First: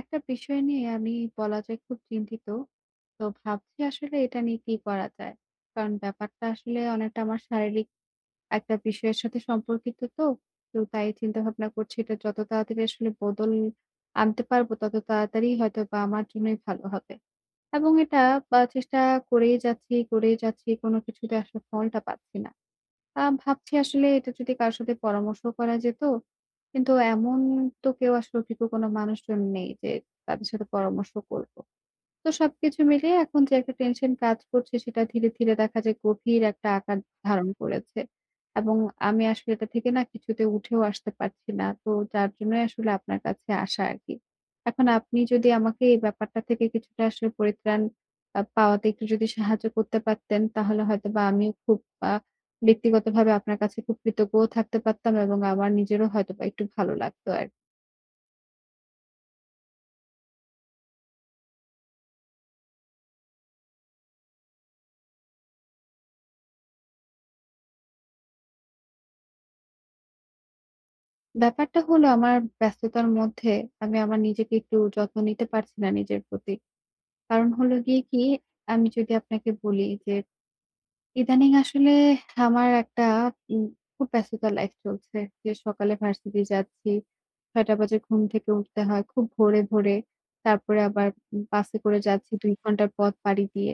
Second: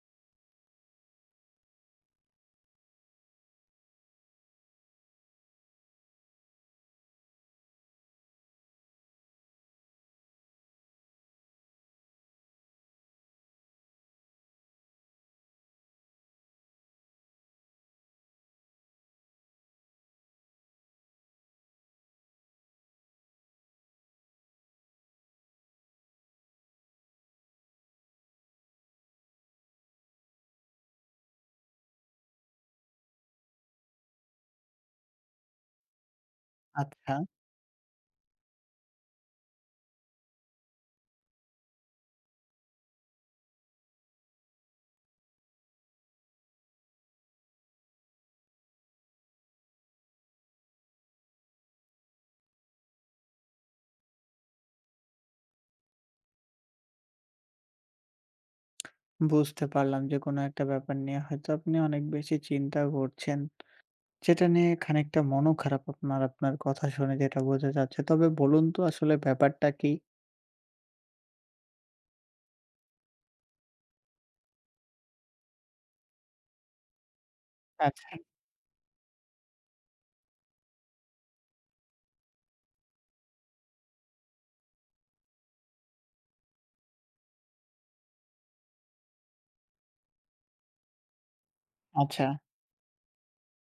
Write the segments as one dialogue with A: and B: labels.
A: একটা বিষয় নিয়ে আমি বলা যায় খুব চিন্তিত। তো ভাবছি আসলে এটা নিয়ে কি করা যায়? কারণ ব্যাপারটা আসলে অনেকটা আমার শারীরিক একটা বিষয়ের সাথে সম্পর্কিত তো। তো তাই চিন্তা ভাবনা করছি এটা যত তাড়াতাড়ি আসলে বদল আনতে পারবো তত তাড়াতাড়ি হয়তোবা আমার জন্যই ভালো হবে। এবং এটা বা চেষ্টা করেই যাচ্ছি, করেই যাচ্ছি। কোন কিছুতে আসলে ফলটা পাচ্ছি না। ভাবছি আসলে এটা যদি কারো সাথে পরামর্শ করা যেত। কিন্তু এমন তো কেউ আসলে অভিজ্ঞ কোনো মানুষজন নেই যে তাদের সাথে পরামর্শ করব। তো সবকিছু মিলিয়ে এখন যে একটা টেনশন কাজ করছে সেটা ধীরে, ধীরে দেখা যায় গভীর একটা আকার
B: আচ্ছা,
A: ধারণ করেছে। এবং আমি আসলে এটা থেকে না কিছুতে উঠেও আসতে পারছি না। তো যার জন্যই আসলে আপনার কাছে আসা আরকি। এখন আপনি যদি আমাকে এই ব্যাপারটা থেকে কিছুটা আসলে পরিত্রাণ পাওয়াতে একটু যদি সাহায্য করতে পারতেন তাহলে হয়তোবা আমিও খুব আ ব্যক্তিগতভাবে আপনার কাছে খুব কৃতজ্ঞও থাকতে পারতাম এবং আমার নিজেরও হয়তোবা একটু ভালো লাগতো আর কি।
B: বুঝতে পারলাম যে কোনো একটা ব্যাপার নিয়ে হয়তো আপনি অনেক বেশি চিন্তা করছেন। সেটা নিয়ে খানিকটা মনও খারাপ আপনার কথা শুনে যেটা বোঝা যাচ্ছে। তবে বলুন তো আসলে ব্যাপারটা কি?
A: ব্যাপারটা হলো আমার ব্যস্ততার মধ্যে আমি আমার নিজেকে একটু যত্ন নিতে পারছি না নিজের প্রতি। কারণ হলো গিয়ে
B: আচ্ছা।
A: কি, আমি যদি আপনাকে বলি যে ইদানিং আসলে আমার একটা উম খুব ব্যস্ততা লাইফ চলছে। যে সকালে ভার্সিটি যাচ্ছি। ৬ঃ০০ বাজে ঘুম থেকে উঠতে হয় খুব ভোরে, ভোরে। তারপরে আবার বাসে করে
B: আচ্ছা,
A: যাচ্ছি ২ ঘন্টার পথ পাড়ি দিয়ে।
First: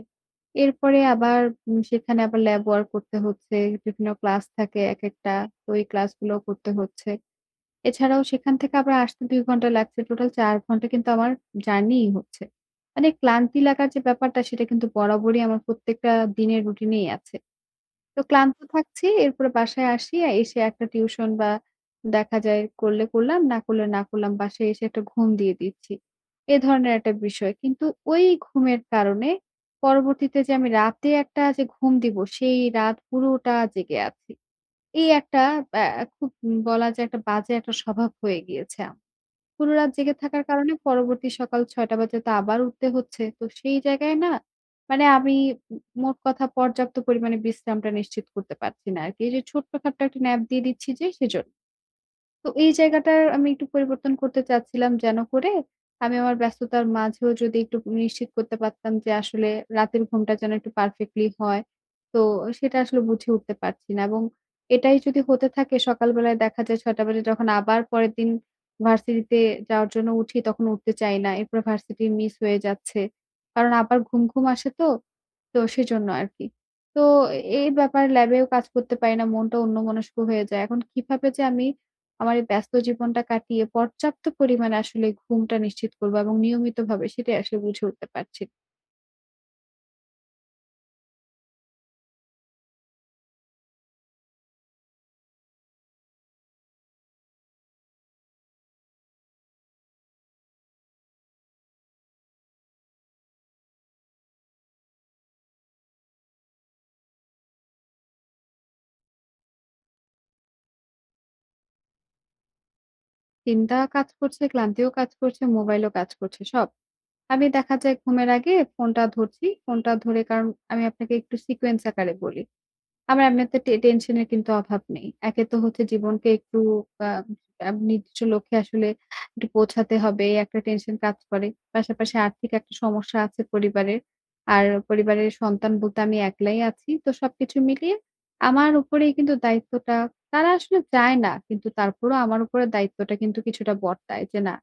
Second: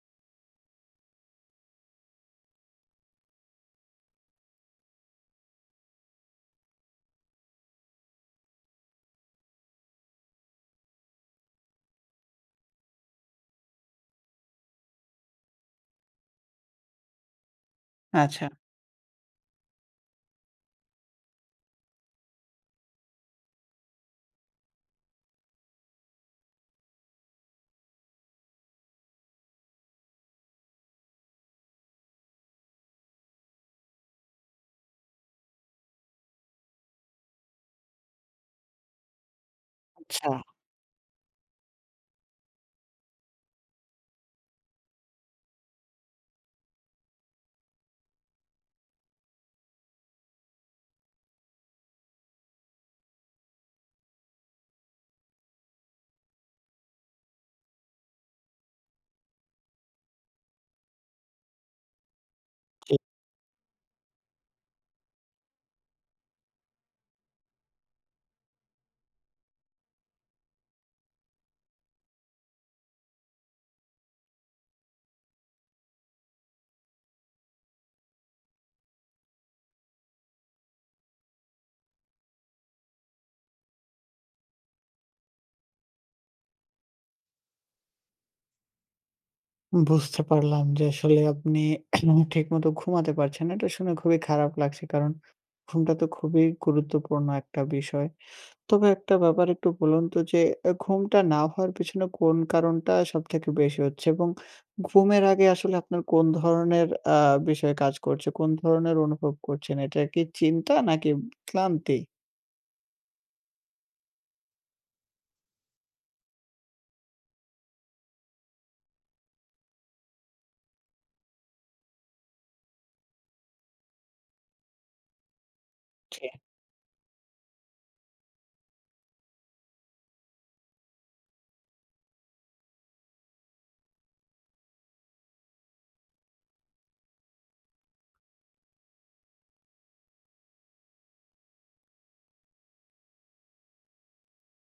A: এরপরে আবার সেখানে আবার ল্যাব ওয়ার্ক করতে হচ্ছে। বিভিন্ন ক্লাস থাকে একেকটা। তো এই ক্লাসগুলো করতে হচ্ছে। এছাড়াও সেখান থেকে আবার আসতে ২ ঘন্টা লাগছে। টোটাল ৪ ঘন্টা কিন্তু আমার জার্নিই হচ্ছে। মানে ক্লান্তি লাগার যে ব্যাপারটা সেটা কিন্তু বরাবরই আমার প্রত্যেকটা দিনের রুটিনেই আছে। তো
B: আচ্ছা,
A: ক্লান্ত থাকছি, এরপরে বাসায় আসি, আর এসে একটা টিউশন বা দেখা যায় করলে করলাম, না করলে না করলাম। বাসায় এসে একটা ঘুম দিয়ে দিচ্ছি। এ ধরনের একটা বিষয়। কিন্তু ওই ঘুমের কারণে পরবর্তীতে যে আমি রাতে একটা যে ঘুম দিব, সেই রাত পুরোটা জেগে আছি। এই একটা ব্যা খুব বলা যায় একটা বাজে একটা স্বভাব হয়ে গিয়েছে পুরো রাত জেগে
B: আচ্ছা,
A: থাকার কারণে পরবর্তী সকাল ৬ঃ০০ বাজে তো আবার উঠতে হচ্ছে। তো সেই জায়গায় না মানে আমি ম মোট কথা পর্যাপ্ত পরিমাণে বিশ্রামটা নিশ্চিত করতে পারছি না আরকি। এই যে ছোট্ট খাট্ট একটা ন্যাপ দিয়ে দিচ্ছি যে সেজ তো এই জায়গাটার আমি একটু পরিবর্তন করতে চাচ্ছিলাম যেন করে আমি আমার ব্যস্ততার মাঝেও যদি একটু নিশ্চিত করতে পারতাম যে আসলে রাতের ঘুমটা যেন একটু পারফেক্টলি হয়। তো সেটা
B: জি।
A: আসলে বুঝে উঠতে পারছি না এবং এটাই যদি হতে থাকে সকালবেলায় দেখা যায় ৬ঃ০০ বাজে যখন আবার পরের দিন ভার্সিটিতে যাওয়ার জন্য উঠি তখন উঠতে চাই না। এরপরে ভার্সিটি মিস হয়ে যাচ্ছে। কারণ আবার ঘুম, ঘুম আসে তো। তো সেজন্য আরকি। তো এই ব্যাপার ল্যাবেও কাজ করতে পারি না। মনটা অন্যমনস্ক হয়ে যায়। এখন কিভাবে যে আমি আমার এই ব্যস্ত জীবনটা কাটিয়ে পর্যাপ্ত পরিমাণে আসলে ঘুমটা নিশ্চিত করব এবং নিয়মিতভাবে সেটাই আসলে বুঝে উঠতে পারছি না।
B: বুঝতে পারলাম যে আসলে আপনি ঠিকমতো ঘুমাতে পারছেন না। এটা শুনে খুবই খারাপ লাগছে। কারণ ঘুমটা তো খুবই গুরুত্বপূর্ণ একটা বিষয়। তবে একটা ব্যাপার একটু বলুন তো যে ঘুমটা না হওয়ার পেছনে কোন কারণটা সবথেকে বেশি হচ্ছে? এবং ঘুমের আগে আসলে আপনার কোন ধরনের বিষয় কাজ করছে? কোন ধরনের অনুভব করছেন? এটা কি চিন্তা নাকি ক্লান্তি?
A: চিন্তা কাজ করছে, ক্লান্তিও কাজ করছে, মোবাইলও কাজ করছে, সব। আমি দেখা যায় ঘুমের আগে ফোনটা ধরছি। ফোনটা ধরে কারণ আমি আপনাকে একটু সিকোয়েন্স আকারে বলি। আমার এমনিতে টেনশনের কিন্তু অভাব নেই। একে তো হচ্ছে
B: জি।
A: জীবনকে একটু আ আ নির্দিষ্ট লক্ষ্যে আসলে একটু পৌঁছাতে হবে, একটা টেনশন কাজ করে। পাশাপাশি আর্থিক একটা সমস্যা আছে পরিবারের। আর পরিবারের সন্তান বলতে আমি একলাই আছি। তো সবকিছু মিলিয়ে আমার উপরেই কিন্তু দায়িত্বটা তারা আসলে চায় না। কিন্তু তারপরও আমার উপরে দায়িত্বটা কিন্তু কিছুটা বর্তায় যে, না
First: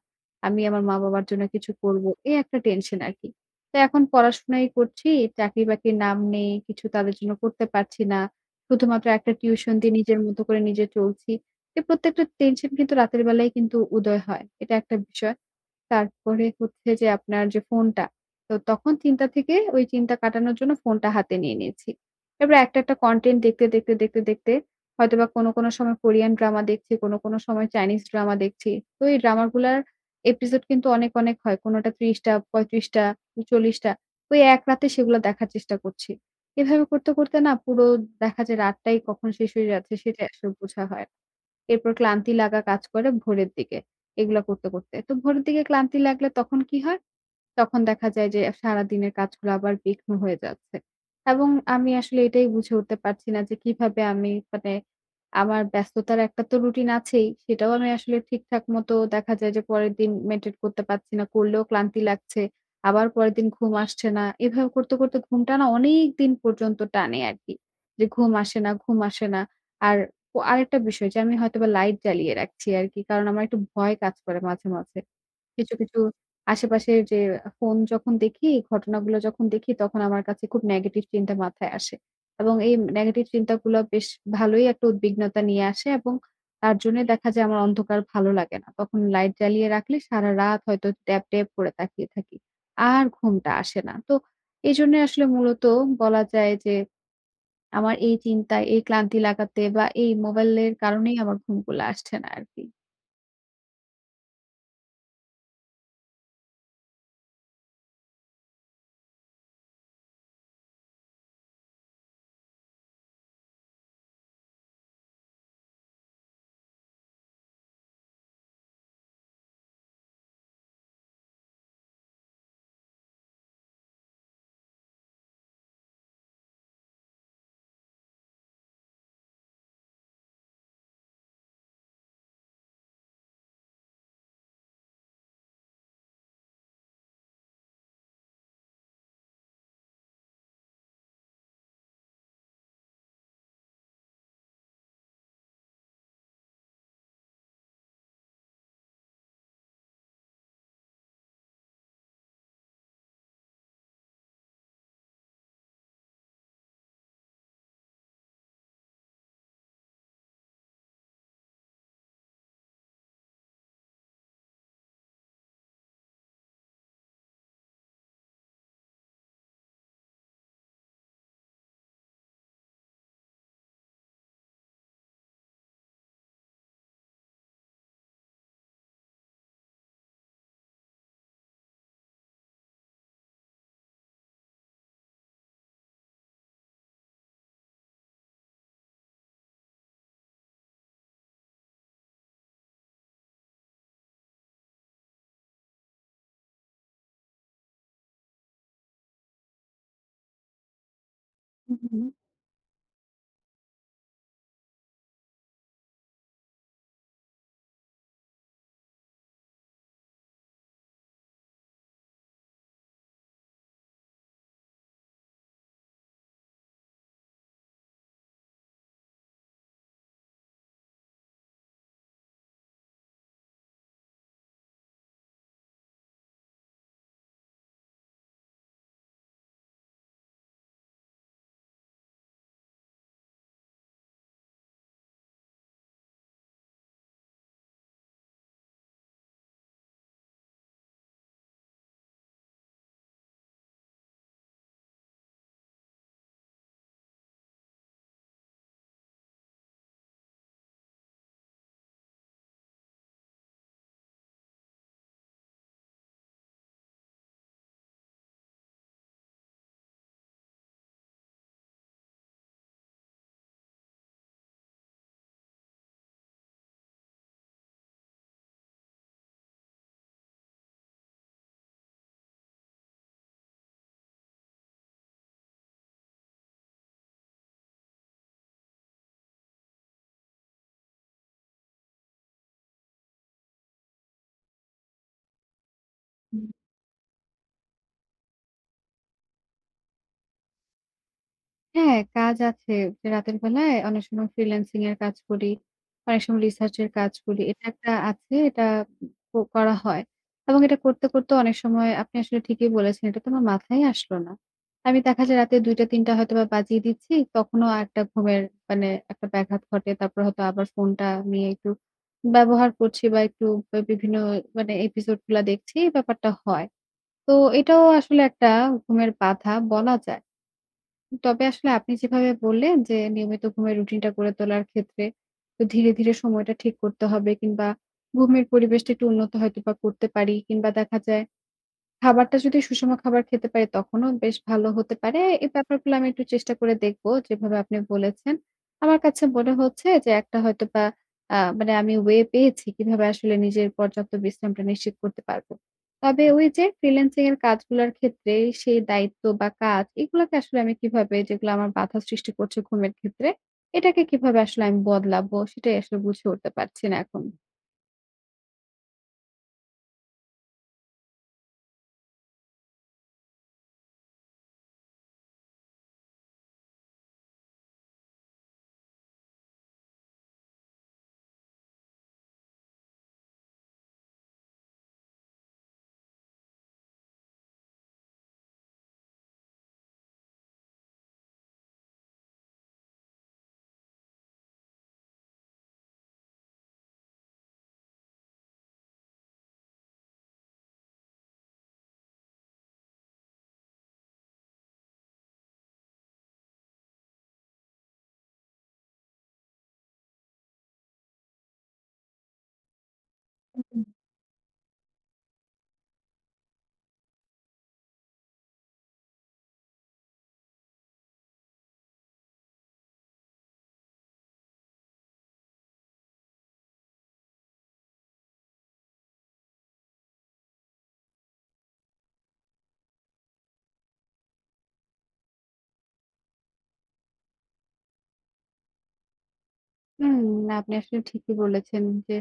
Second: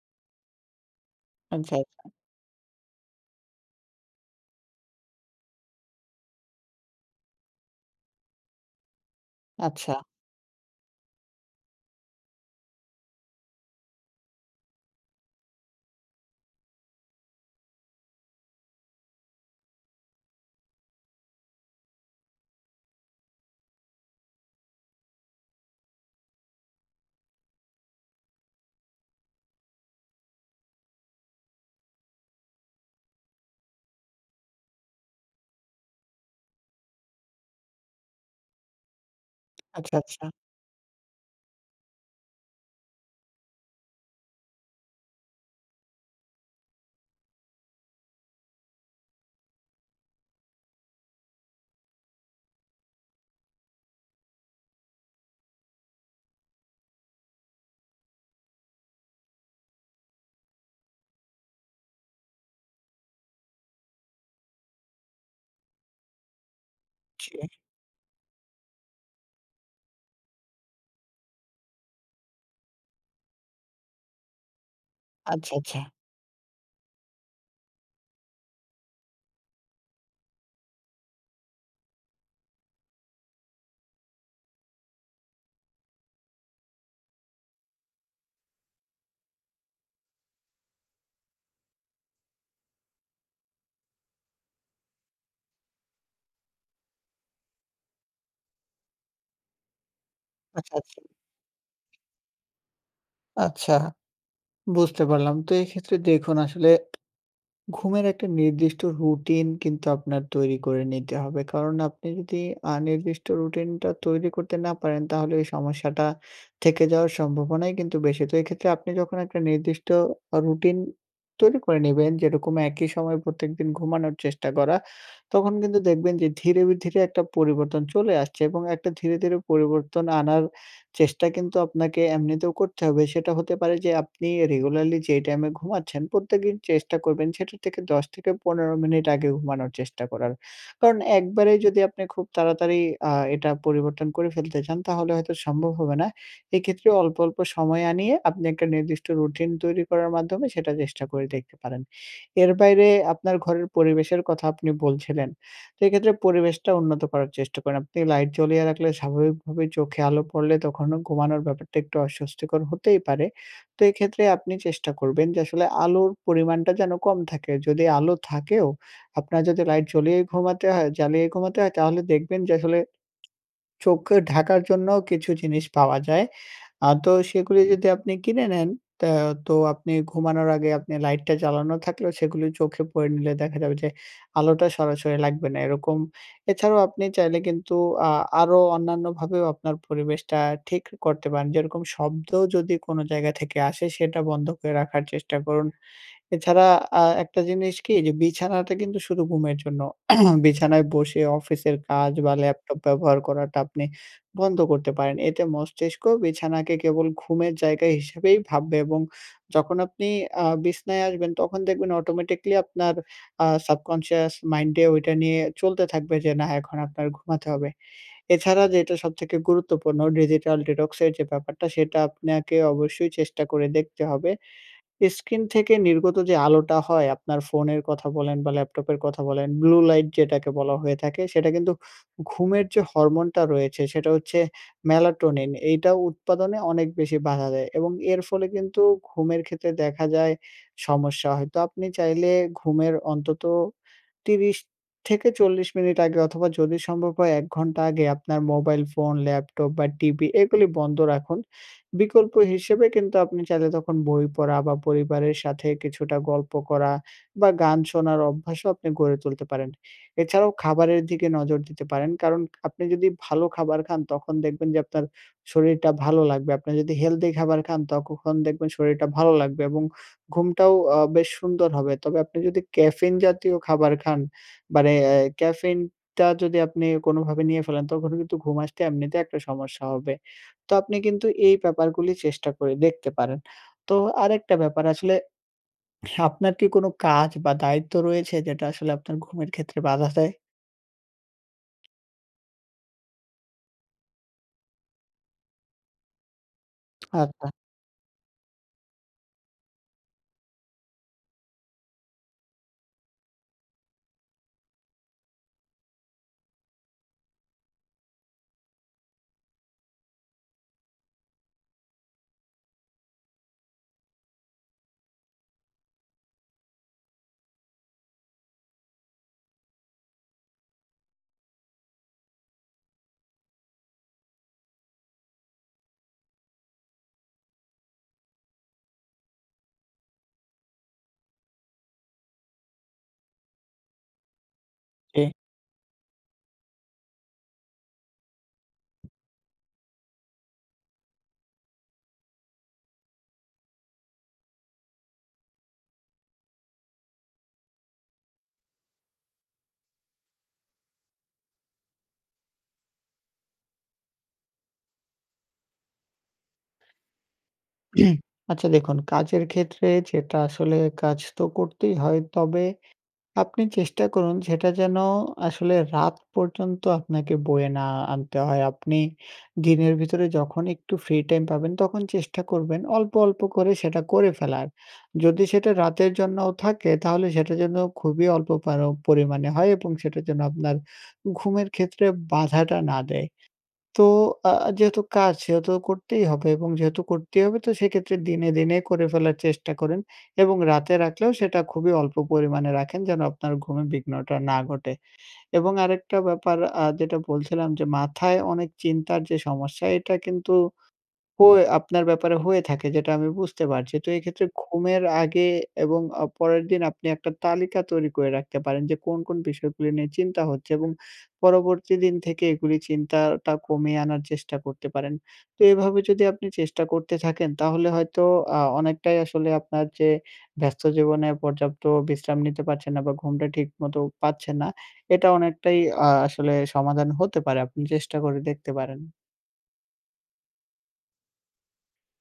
A: আমি আমার মা-বাবার জন্য কিছু
B: আচ্ছা,
A: করব। এই একটা টেনশন আরকি। তো এখন পড়াশোনাই করছি, চাকরি-বাকরির নাম নেই, কিছু তাদের জন্য করতে পারছি না। শুধুমাত্র একটা টিউশন
B: আচ্ছা,
A: দিয়ে নিজের মতো করে নিজে চলছি। এই প্রত্যেকটা টেনশন কিন্তু রাতের বেলায় কিন্তু উদয় হয়। এটা একটা বিষয়। তারপরে হচ্ছে যে আপনার যে ফোনটা, তো তখন চিন্তা থেকে ওই চিন্তা কাটানোর জন্য ফোনটা হাতে নিয়ে নিয়েছি। এবার একটা কনটেন্ট দেখতে, দেখতে, দেখতে, দেখতে হয়তোবা কোনো, কোনো সময় কোরিয়ান ড্রামা দেখছি, কোনো, কোনো সময় চাইনিজ ড্রামা দেখছি। তো এই ড্রামাগুলার এপিসোড কিন্তু অনেক, অনেক হয়। কোনোটা ৩০ টা, ৩৫ টা, ৪০ টা। ওই এক রাতে সেগুলো দেখার চেষ্টা করছি। এভাবে করতে, করতে না পুরো দেখা যায় রাতটাই কখন শেষ হয়ে
B: আচ্ছা,
A: যাচ্ছে
B: আচ্ছা,
A: সেটাই আসলে বোঝা হয় না। এরপর ক্লান্তি লাগা কাজ করে ভোরের দিকে। এগুলা করতে, করতে। তো ভোরের দিকে ক্লান্তি লাগলে তখন কি হয়? তখন দেখা যায় যে সারাদিনের কাজগুলো আবার বিঘ্ন হয়ে যাচ্ছে। এবং আমি আসলে এটাই বুঝে উঠতে পারছি না যে কিভাবে আমি মানে আমার ব্যস্ততার একটা তো রুটিন আছেই। সেটাও আমি আসলে ঠিকঠাক মতো দেখা যায় যে পরের দিন মেইনটেইন করতে পারছি না। করলেও ক্লান্তি লাগছে। আবার পরের দিন ঘুম আসছে না। এভাবে করতে, করতে ঘুমটা না অনেক দিন পর্যন্ত টানে
B: জি।
A: আরকি। যে ঘুম আসে না, ঘুম আসে না। আর ও আরেকটা বিষয় যে আমি হয়তোবা লাইট জ্বালিয়ে রাখছি আরকি। কারণ আমার একটু ভয় কাজ করে মাঝে, মাঝে।
B: আচ্ছা,
A: কিছু,
B: আচ্ছা,
A: কিছু আশেপাশের যে ফোন যখন দেখি, ঘটনাগুলো যখন দেখি তখন আমার কাছে খুব নেগেটিভ চিন্তা মাথায় আসে। এবং এই নেগেটিভ চিন্তাগুলো বেশ ভালোই একটা উদ্বিগ্নতা নিয়ে আসে এবং তার জন্যে দেখা যায় আমার অন্ধকার ভালো লাগে না। তখন লাইট জ্বালিয়ে রাখলে সারারাত হয়তো ট্যাব, ট্যাব করে তাকিয়ে থাকি। আর ঘুমটা আসে না। তো এজন্যে আসলে মূলত বলা যায় যে আমার এই চিন্তা, এই ক্লান্তি লাগাতে বা এই মোবাইলের
B: আচ্ছা, আচ্ছা,
A: কারণেই আমার ঘুমগুলা আসছে না আরকি।
B: আচ্ছা, বুঝতে পারলাম। তো এক্ষেত্রে দেখুন আসলে ঘুমের একটা নির্দিষ্ট রুটিন কিন্তু আপনার তৈরি করে নিতে হবে। কারণ আপনি যদি নির্দিষ্ট রুটিনটা তৈরি করতে না পারেন তাহলে এই সমস্যাটা থেকে যাওয়ার সম্ভাবনাই কিন্তু বেশি। তো এক্ষেত্রে আপনি যখন একটা নির্দিষ্ট রুটিন তৈরি করে নিবেন, যেরকম একই সময়ে প্রত্যেকদিন ঘুমানোর চেষ্টা করা, তখন কিন্তু দেখবেন যে ধীরে, ধীরে একটা পরিবর্তন চলে আসছে এবং একটা ধীরে, ধীরে পরিবর্তন আনার চেষ্টা কিন্তু আপনাকে এমনিতেও করতে হবে। সেটা হতে পারে যে আপনি রেগুলারলি যেই টাইমে ঘুমাচ্ছেন, প্রত্যেকদিন চেষ্টা করবেন সেটা থেকে ১০ থেকে ১৫ মিনিট আগে ঘুমানোর চেষ্টা করার। কারণ একবারেই যদি আপনি খুব তাড়াতাড়ি এটা পরিবর্তন করে ফেলতে চান তাহলে হয়তো সম্ভব হবে না। এক্ষেত্রে অল্প, অল্প সময় আনিয়ে আপনি একটা নির্দিষ্ট রুটিন তৈরি করার মাধ্যমে সেটা চেষ্টা করে দেখতে পারেন। এর বাইরে আপনার ঘরের পরিবেশের কথা আপনি বলছিলেন। সেক্ষেত্রে পরিবেশটা উন্নত করার চেষ্টা করেন। আপনি লাইট জ্বলিয়ে রাখলে স্বাভাবিকভাবে চোখে আলো পড়লে তখনও ঘুমানোর ব্যাপারটা একটু অস্বস্তিকর হতেই পারে। তো এক্ষেত্রে আপনি চেষ্টা করবেন যে আসলে আলোর পরিমাণটা যেন কম থাকে। যদি আলো থাকেও, আপনার যদি লাইট জ্বলিয়ে ঘুমাতে হয় জ্বালিয়ে ঘুমাতে হয় তাহলে দেখবেন যে আসলে চোখ ঢাকার জন্য কিছু জিনিস পাওয়া যায়। তো সেগুলি যদি আপনি কিনে নেন, তা তো আপনি ঘুমানোর আগে আপনি লাইটটা জ্বালানো থাকলেও সেগুলি চোখে পড়ে নিলে দেখা যাবে যে আলোটা সরাসরি লাগবে না এরকম। এছাড়াও আপনি চাইলে কিন্তু আ আরো অন্যান্যভাবেও আপনার পরিবেশটা ঠিক করতে পারেন। যেরকম শব্দ যদি কোনো জায়গা থেকে আসে সেটা বন্ধ করে রাখার চেষ্টা করুন। এছাড়া একটা জিনিস কি যে বিছানাটা কিন্তু শুধু ঘুমের জন্য। বিছানায় বসে অফিসের
A: হুম, হুম।
B: কাজ বা ল্যাপটপ ব্যবহার করাটা আপনি বন্ধ করতে পারেন। এতে মস্তিষ্ক বিছানাকে কেবল ঘুমের জায়গা হিসেবেই ভাববে এবং যখন আপনি বিছানায় আসবেন তখন দেখবেন অটোমেটিক্যালি আপনার সাবকনশিয়াস মাইন্ডে ওইটা নিয়ে চলতে থাকবে যে না, এখন আপনার ঘুমাতে হবে। এছাড়া যেটা সবথেকে গুরুত্বপূর্ণ ডিজিটাল ডিটক্স এর যে ব্যাপারটা সেটা আপনাকে অবশ্যই চেষ্টা করে দেখতে হবে। স্ক্রিন থেকে নির্গত যে আলোটা হয়, আপনার ফোনের কথা বলেন বা ল্যাপটপের কথা বলেন, ব্লু লাইট যেটাকে বলা হয়ে থাকে, সেটা কিন্তু ঘুমের যে হরমোনটা রয়েছে, সেটা হচ্ছে মেলাটোনিন। এইটা উৎপাদনে অনেক বেশি বাধা দেয় এবং এর ফলে কিন্তু ঘুমের ক্ষেত্রে দেখা যায় সমস্যা হয়। তো আপনি চাইলে ঘুমের অন্তত ৩০ থেকে ৪০ মিনিট আগে অথবা যদি সম্ভব হয় ১ ঘন্টা আগে আপনার মোবাইল ফোন, ল্যাপটপ বা টিভি এগুলি বন্ধ রাখুন। বিকল্প হিসেবে কিন্তু আপনি চাইলে তখন বই পড়া বা পরিবারের সাথে কিছুটা গল্প করা বা গান শোনার অভ্যাসও আপনি গড়ে তুলতে পারেন। এছাড়াও খাবারের দিকে নজর দিতে পারেন। কারণ আপনি যদি ভালো খাবার খান তখন দেখবেন যে আপনার শরীরটা ভালো লাগবে। আপনি যদি হেলথি খাবার খান তখন দেখবেন শরীরটা ভালো লাগবে এবং ঘুমটাও বেশ সুন্দর হবে। তবে আপনি যদি ক্যাফেইন জাতীয় খাবার খান মানে ক্যাফেইনটা যদি আপনি কোনোভাবে নিয়ে ফেলেন তখন কিন্তু ঘুম আসতে এমনিতে একটা সমস্যা হবে। তো আপনি কিন্তু এই ব্যাপারগুলি চেষ্টা করে দেখতে পারেন। তো আরেকটা ব্যাপার আসলে আপনার কি কোনো কাজ বা দায়িত্ব রয়েছে যেটা আসলে আপনার ঘুমের ক্ষেত্রে বাধা দেয়?
A: হ্যাঁ, কাজ আছে। যে রাতের বেলায় অনেক সময় ফ্রিল্যান্সিং এর কাজ করি। অনেক সময় রিসার্চ এর কাজ করি।
B: আচ্ছা,
A: এটা একটা আছে, এটা করা হয়। এবং এটা করতে, করতে অনেক সময় আপনি আসলে ঠিকই বলেছেন, এটা তো আমার মাথায় আসলো না। আমি দেখা যায় রাতে ২ঃ০০-৩ঃ০০ হয়তোবা বাজিয়ে দিচ্ছি। তখনও একটা ঘুমের মানে একটা ব্যাঘাত ঘটে। তারপর হয়তো আবার ফোনটা নিয়ে একটু ব্যবহার করছি বা একটু বিভিন্ন মানে এপিসোড গুলা দেখছি, এই ব্যাপারটা হয়। তো এটাও আসলে একটা ঘুমের বাধা বলা যায়। তবে আসলে আপনি যেভাবে বললেন যে নিয়মিত ঘুমের রুটিনটা গড়ে তোলার ক্ষেত্রে তো ধীরে ধীরে সময়টা ঠিক করতে হবে কিংবা ঘুমের পরিবেশটা একটু উন্নত হয়তো বা করতে পারি কিংবা দেখা যায় খাবারটা যদি সুষম খাবার খেতে পারি তখনও বেশ ভালো হতে পারে।
B: জি।
A: এই ব্যাপারগুলো আমি একটু চেষ্টা করে দেখব যেভাবে আপনি বলেছেন। আমার কাছে মনে হচ্ছে যে একটা হয়তোবা মানে আমি ওয়ে পেয়েছি কিভাবে আসলে নিজের পর্যাপ্ত বিশ্রামটা নিশ্চিত করতে পারব। তবে ওই যে ফ্রিল্যান্সিং এর কাজগুলার ক্ষেত্রে সেই দায়িত্ব বা কাজ এগুলাকে আসলে আমি কিভাবে যেগুলো আমার বাধা সৃষ্টি করছে ঘুমের ক্ষেত্রে, এটাকে কিভাবে আসলে আমি বদলাবো সেটাই আসলে বুঝে উঠতে পারছি না এখন।
B: আচ্ছা, দেখুন কাজের ক্ষেত্রে যেটা আসলে কাজ তো করতেই হয়, তবে আপনি চেষ্টা করুন সেটা যেন আসলে রাত পর্যন্ত আপনাকে বয়ে না আনতে হয়। আপনি দিনের ভিতরে যখন একটু ফ্রি টাইম পাবেন তখন চেষ্টা করবেন অল্প, অল্প করে সেটা করে ফেলার। যদি সেটা রাতের জন্যও থাকে তাহলে সেটা যেন খুবই অল্প পরিমাণে হয় এবং সেটা যেন আপনার ঘুমের ক্ষেত্রে বাধাটা না দেয়। তো আ যেহেতু কাজ সেহেতু করতেই হবে এবং যেহেতু করতেই হবে, তো সেক্ষেত্রে দিনে, দিনে করে ফেলার চেষ্টা করেন এবং রাতে রাখলেও সেটা খুবই অল্প পরিমাণে রাখেন যেন আপনার ঘুমে বিঘ্নটা না ঘটে। এবং আরেকটা ব্যাপার, যেটা বলছিলাম, যে মাথায় অনেক চিন্তার যে সমস্যা, এটা কিন্তু হয়ে আপনার ব্যাপারে হয়ে থাকে, যেটা আমি বুঝতে
A: হুম।
B: পারছি। তো এক্ষেত্রে ঘুমের আগে এবং পরের দিন আপনি একটা তালিকা তৈরি করে রাখতে পারেন যে কোন, কোন বিষয়গুলি নিয়ে চিন্তা হচ্ছে এবং পরবর্তী দিন থেকে এগুলি চিন্তাটা কমিয়ে আনার চেষ্টা করতে পারেন। তো এভাবে যদি আপনি চেষ্টা করতে থাকেন তাহলে হয়তো অনেকটাই আসলে আপনার যে ব্যস্ত জীবনে পর্যাপ্ত বিশ্রাম নিতে পারছেন না বা ঘুমটা ঠিকমতো পাচ্ছেন না, এটা অনেকটাই আসলে সমাধান হতে পারে। আপনি চেষ্টা করে দেখতে পারেন।
A: হুম, আপনি আসলে ঠিকই বলেছেন যে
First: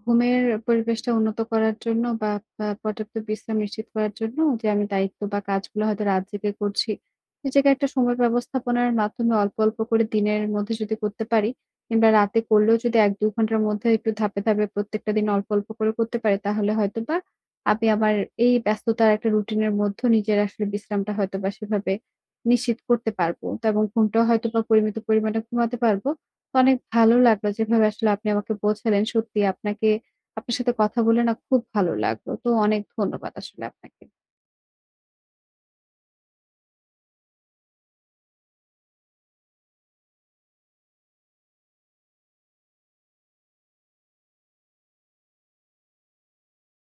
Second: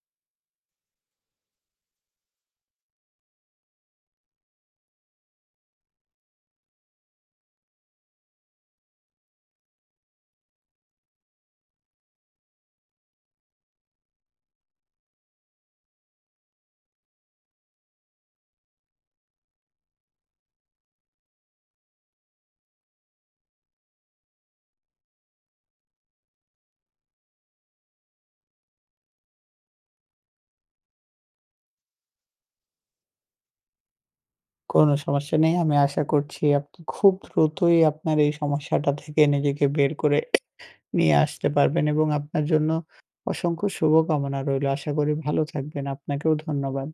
A: ঘুমের পরিবেশটা উন্নত করার জন্য বা পর্যাপ্ত বিশ্রাম নিশ্চিত করার জন্য যে আমি দায়িত্ব বা কাজগুলো হয়তো রাত জেগে করছি। নিজেকে একটা সময় ব্যবস্থাপনার মাধ্যমে অল্প, অল্প করে দিনের মধ্যে যদি করতে পারি কিংবা রাতে করলেও যদি ১-২ ঘন্টার মধ্যে একটু ধাপে, ধাপে প্রত্যেকটা দিন অল্প, অল্প করে করতে পারি তাহলে হয়তোবা আমি আমার এই ব্যস্ততার একটা রুটিনের মধ্যে নিজের আসলে বিশ্রামটা হয়তোবা সেভাবে নিশ্চিত করতে পারবো। তো এবং ঘুমটাও হয়তোবা পরিমিত পরিমাণে ঘুমাতে পারবো। অনেক ভালো লাগলো যেভাবে আসলে আপনি আমাকে বোঝালেন। সত্যি আপনাকে আপনার সাথে কথা বলে না খুব ভালো লাগলো। তো অনেক ধন্যবাদ আসলে আপনাকে।
B: কোনো সমস্যা নেই। আমি আশা করছি আপনি খুব দ্রুতই আপনার এই সমস্যাটা থেকে নিজেকে বের করে নিয়ে আসতে পারবেন এবং আপনার জন্য অসংখ্য শুভকামনা রইলো। আশা করি ভালো থাকবেন। আপনাকেও ধন্যবাদ।